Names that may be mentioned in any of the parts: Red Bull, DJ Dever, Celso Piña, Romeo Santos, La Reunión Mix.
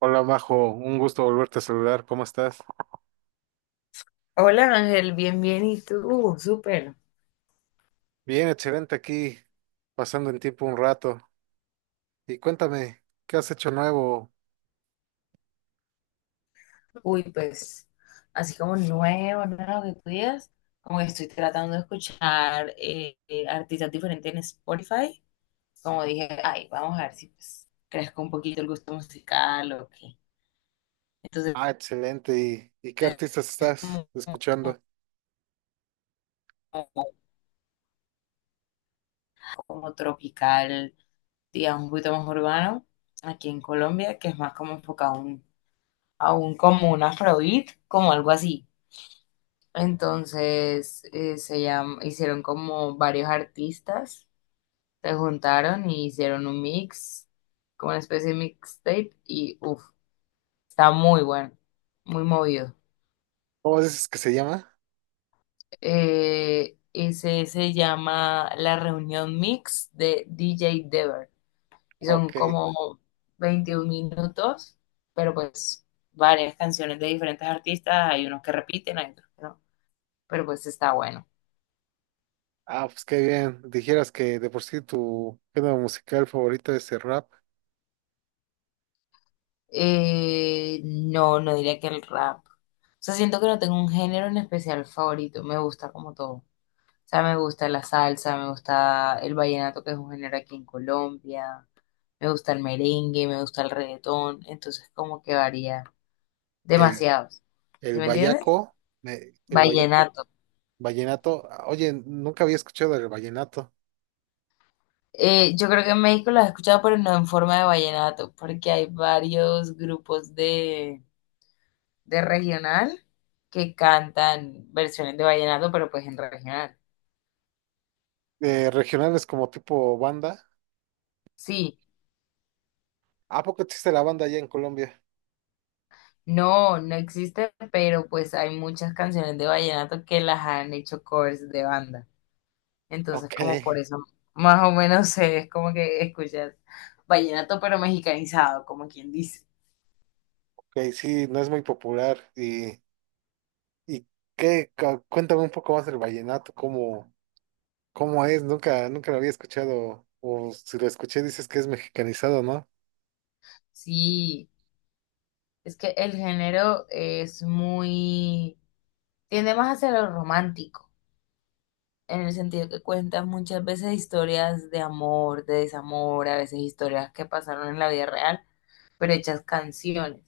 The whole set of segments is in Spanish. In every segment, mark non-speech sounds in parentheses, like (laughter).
Hola, Majo, un gusto volverte a saludar. ¿Cómo estás? Hola Ángel, bien, bien, ¿y tú? Súper. Bien, excelente aquí, pasando en tiempo un rato. Y cuéntame, ¿qué has hecho nuevo? Uy, pues, así como nuevo, nuevo que tú digas, como que estoy tratando de escuchar artistas diferentes en Spotify. Como dije, ay, vamos a ver si pues crezco un poquito el gusto musical o qué. Entonces, Ah, excelente. ¿Y qué es artistas estás como, escuchando? como- como tropical, digamos, un poquito más urbano aquí en Colombia, que es más como enfocado a un como un afrobeat, como algo así. Entonces hicieron como varios artistas, se juntaron y hicieron un mix, como una especie de mixtape, y uff, está muy bueno, muy movido. ¿Cómo dices que se llama? Ese se llama La Reunión Mix de DJ Dever, y son Ok. como 21 minutos, pero pues varias canciones de diferentes artistas, hay unos que repiten, hay otros que no, pero pues está bueno. Ah, pues qué bien. Dijeras que de por sí tu género musical favorito es el rap, No, no diría que el rap. O sea, siento que no tengo un género en especial favorito. Me gusta como todo. O sea, me gusta la salsa, me gusta el vallenato, que es un género aquí en Colombia. Me gusta el merengue, me gusta el reggaetón. Entonces, como que varía el, demasiado. ¿Sí el me entiendes? vallaco, el Vallenato. vallenato. Ah, oye, nunca había escuchado el vallenato. Yo creo que en México lo has escuchado, pero no en forma de vallenato, porque hay varios grupos de regional que cantan versiones de vallenato, pero pues en regional. Regionales como tipo banda. Sí, ¿A poco existe la banda allá en Colombia? no, no existe, pero pues hay muchas canciones de vallenato que las han hecho covers de banda. Entonces, Ok, como por eso, más o menos (laughs) sé, es como que escuchas vallenato pero mexicanizado, como quien dice. ok, sí, no es muy popular. Y Cuéntame un poco más del vallenato, cómo es, nunca lo había escuchado, o si lo escuché dices que es mexicanizado, ¿no? Sí, es que el género es muy, tiende más hacia lo romántico, en el sentido que cuentas muchas veces historias de amor, de desamor, a veces historias que pasaron en la vida real, pero hechas canciones.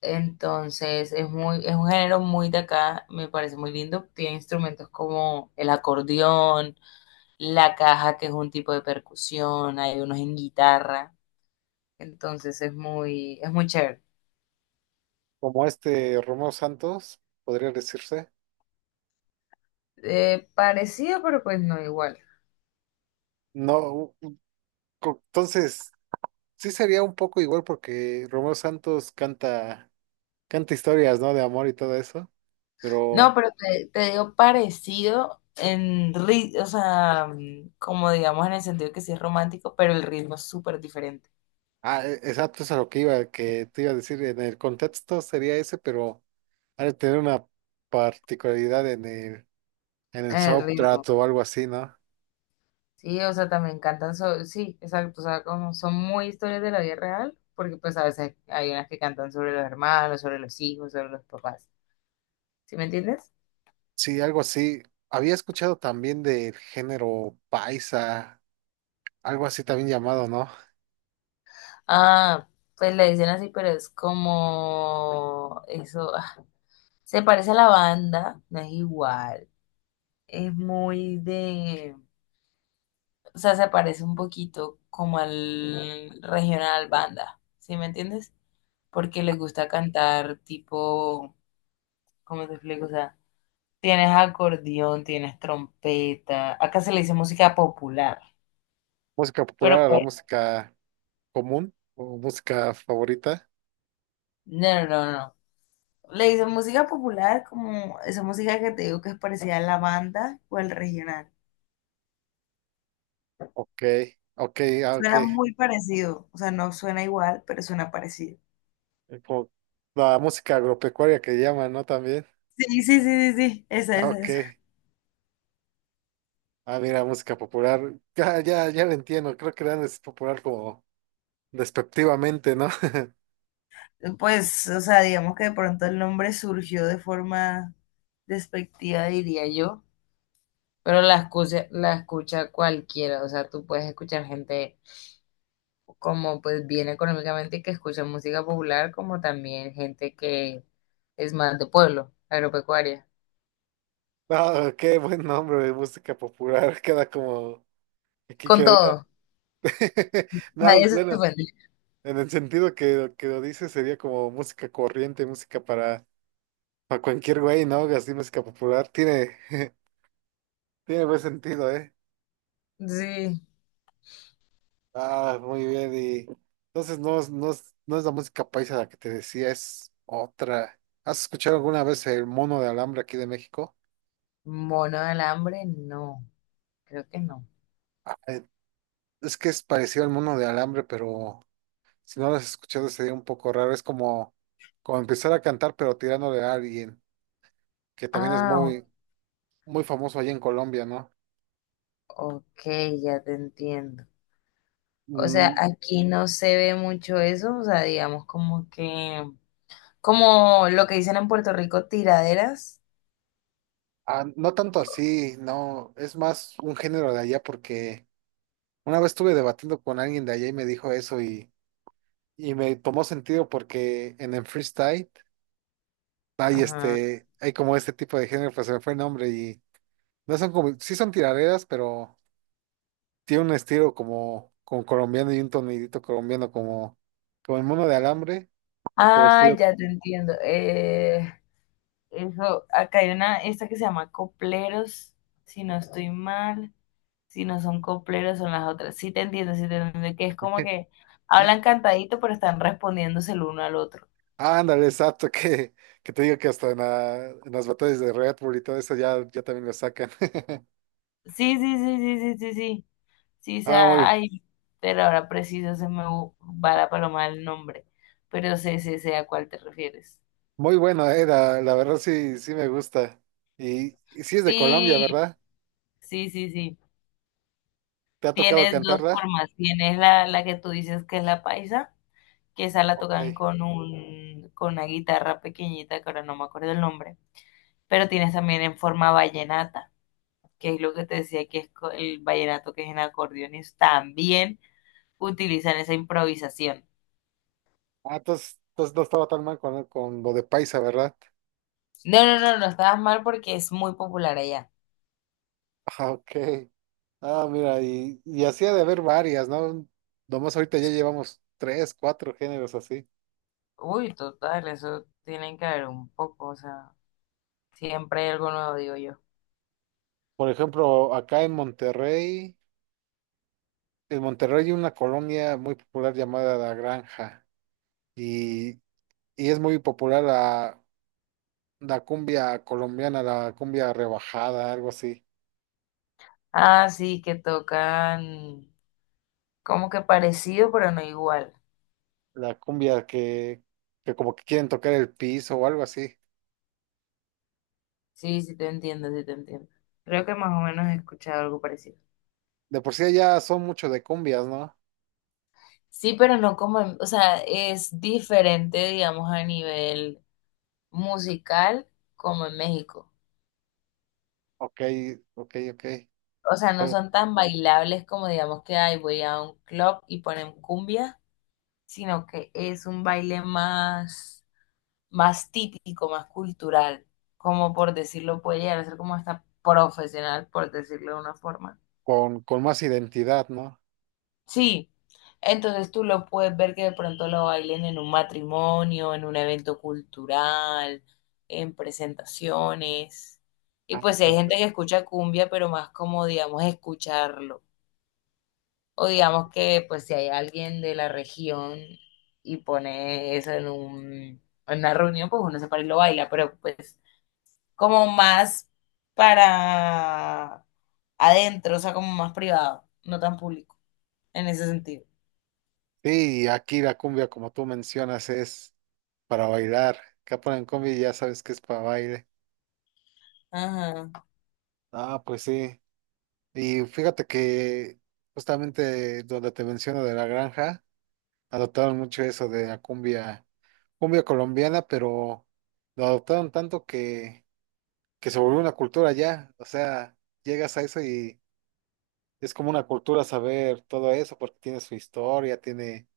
Entonces es muy, es un género muy de acá, me parece muy lindo. Tiene instrumentos como el acordeón, la caja, que es un tipo de percusión, hay unos en guitarra. Entonces es muy chévere. Como este Romeo Santos, podría decirse. Parecido, pero pues no igual. No, u- u- co- Entonces, sí sería un poco igual porque Romeo Santos canta historias, ¿no? De amor y todo eso, No, pero, pero te digo parecido en ritmo, o sea, mm, como digamos en el sentido que sí es romántico, pero el ritmo es súper diferente. ah, exacto, eso es a lo que iba, que te iba a decir, en el contexto sería ese, pero... Ha de tener una particularidad en en el El ritmo. soundtrack o algo así, ¿no? Sí, o sea, también cantan, sí, exacto, o sea, como son muy historias de la vida real, porque pues a veces hay unas que cantan sobre los hermanos, sobre los hijos, sobre los papás, ¿sí me entiendes? Sí, algo así. Había escuchado también del género paisa, algo así también llamado, ¿no? Ah, pues le dicen así, pero es como eso, ah, se parece a la banda, no es igual, es muy de, o sea, se parece un poquito como al regional banda, ¿sí me entiendes? Porque les gusta cantar tipo, ¿cómo te explico? O sea, tienes acordeón, tienes trompeta. Acá se le dice música popular. Música Pero popular, la pues, música común o música favorita. no, no, no. No. Le dicen música popular como esa música que te digo que es parecida a la banda o al regional. Ok, ok, ah, ok. Suena muy parecido. O sea, no suena igual, pero suena parecido. Como la música agropecuaria que llaman, ¿no? También. Sí, sí, sí, sí, sí. Esa, Ah, esa, ok. esa. Ah, mira, música popular. Ya lo entiendo. Creo que dan es popular como despectivamente, ¿no? (laughs) Pues, o sea, digamos que de pronto el nombre surgió de forma despectiva, diría yo. Pero la escucha cualquiera. O sea, tú puedes escuchar gente como pues bien económicamente y que escuchan música popular, como también gente que es más de pueblo, agropecuaria. No, qué buen nombre de música popular, (laughs) queda como aquí Con queda. todo, (laughs) No, nadie se bueno, ofende. en el sentido que lo dice sería como música corriente, para cualquier güey, ¿no? Así música popular, tiene, (laughs) tiene buen sentido, ¿eh? Sí, Ah, muy bien, y entonces no es la música paisa la que te decía, es otra. ¿Has escuchado alguna vez el mono de alambre aquí de México? mono del hambre, no, creo que no. Eh, Es que es parecido al mono de alambre, pero si no lo has escuchado, sería un poco raro. Es como, como empezar a cantar, pero tirándole a alguien, que también es Ah, muy famoso allá en Colombia, ¿no? ok, ya te entiendo. O sea, Mm, aquí no se ve mucho eso, o sea, digamos como que, como lo que dicen en Puerto Rico, tiraderas. ah, no tanto así, no, es más un género de allá, porque una vez estuve debatiendo con alguien de allá y me dijo eso y me tomó sentido porque en el freestyle hay Ajá. Hay como este tipo de género, pues se me fue el nombre y no son como, sí son tiraderas, pero tiene un estilo como, como colombiano y un tonidito colombiano como, como el mono de alambre, pero Ah, estilo... ya te entiendo. Eso, acá hay una, esta que se llama copleros, si no estoy mal, si no son copleros son las otras. Sí te entiendo, que es como que hablan cantadito pero están respondiéndose el uno al otro. Ah, (laughs) ándale, exacto, que te digo que hasta en las batallas de Red Bull y todo eso ya también lo sacan. (laughs) Sí, sí, sí, sí, sí, sí, sí, sí, o Ah, sea, ay, pero ahora preciso va la paloma el nombre, pero sé, sé, sé a cuál te refieres. muy bueno, la verdad sí, sí me gusta. Y sí es de Colombia, Sí, ¿verdad? sí, sí, sí. ¿Te ha tocado Tienes dos cantarla? formas, tienes la que tú dices que es la paisa que esa la Ok. tocan con con una guitarra pequeñita, que ahora no me acuerdo el nombre, pero tienes también en forma vallenata, que es lo que te decía que es el vallenato que es en acordeones, también utilizan esa improvisación. Ah, entonces no estaba tan mal con lo de Paisa, ¿verdad? No, no, no, no estabas mal porque es muy popular allá. (laughs) Ah, ok. Ah, mira, y así ha de haber varias, ¿no? Nomás ahorita ya llevamos tres, cuatro géneros así. Uy, total, eso tienen que ver un poco, o sea, siempre hay algo nuevo, digo yo. Por ejemplo, acá en Monterrey, En Monterrey hay una colonia muy popular llamada La Granja y, y es muy popular la cumbia colombiana, la cumbia rebajada, algo así. Ah, sí, que tocan como que parecido, pero no igual. La cumbia que, que como que quieren tocar el piso o algo así. Sí, sí te entiendo, sí te entiendo. Creo que más o menos he escuchado algo parecido. De por sí ya son mucho de cumbias, ¿no? Sí, pero no como, o sea, es diferente, digamos, a nivel musical como en México. Ok, ok. O sea, no Con, son tan bailables como, digamos, que ay, voy a un club y ponen cumbia, sino que es un baile más, más típico, más cultural, como por decirlo, puede llegar a ser como hasta profesional, por decirlo de una forma. con con más identidad, ¿no? Sí, entonces tú lo puedes ver que de pronto lo bailen en un matrimonio, en un evento cultural, en presentaciones. Y Ah, pues si hay ok. gente que escucha cumbia, pero más como, digamos, escucharlo. O digamos que pues si hay alguien de la región y pone eso en un, en una reunión, pues uno se para y lo baila, pero pues como más para adentro, o sea, como más privado, no tan público, en ese sentido. Sí, aquí la cumbia, como tú mencionas, es para bailar. Acá ponen cumbia y ya sabes que es para baile. Ajá. Ah, pues sí. Y fíjate que justamente donde te menciono de la granja, adoptaron mucho eso de la cumbia, cumbia colombiana, pero lo adoptaron tanto que se volvió una cultura ya. O sea, llegas a eso y es como una cultura saber todo eso, porque tiene su historia, tiene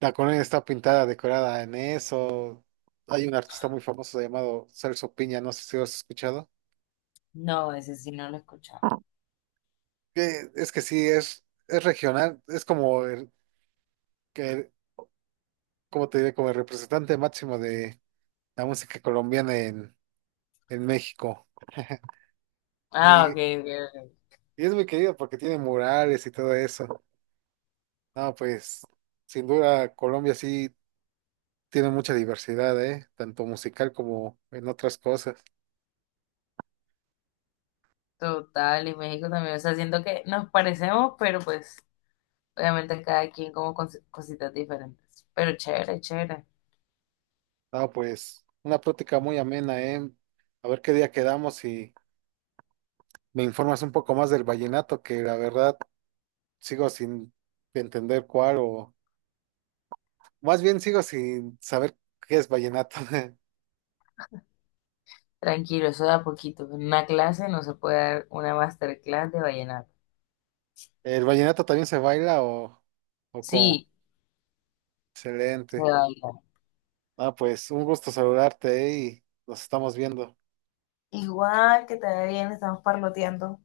la colonia está pintada, decorada en eso. Hay un artista muy famoso llamado Celso Piña, no sé si lo has escuchado. No, ese sí no lo he escuchado. Ah, que es que sí, es regional, es como que, como te diré, como el representante máximo de la música colombiana en México. Ah, Y ok, ok, ok. es muy querido porque tiene murales y todo eso. No, pues, sin duda, Colombia sí tiene mucha diversidad, ¿eh? Tanto musical como en otras cosas. Total, y México también. O sea, siento que nos parecemos, pero pues obviamente cada quien como con cositas diferentes. Pero chévere, chévere. Ah, pues una plática muy amena, ¿eh? A ver qué día quedamos y me informas un poco más del vallenato, que la verdad sigo sin entender cuál o más bien sigo sin saber qué es vallenato. (laughs) Tranquilo, eso da poquito. En una clase no se puede dar una masterclass de vallenato. ¿El vallenato también se baila o cómo? Sí, se Excelente. baila. Ah, pues un gusto saludarte, ¿eh? Y nos estamos viendo. Igual que te ve bien, estamos parloteando.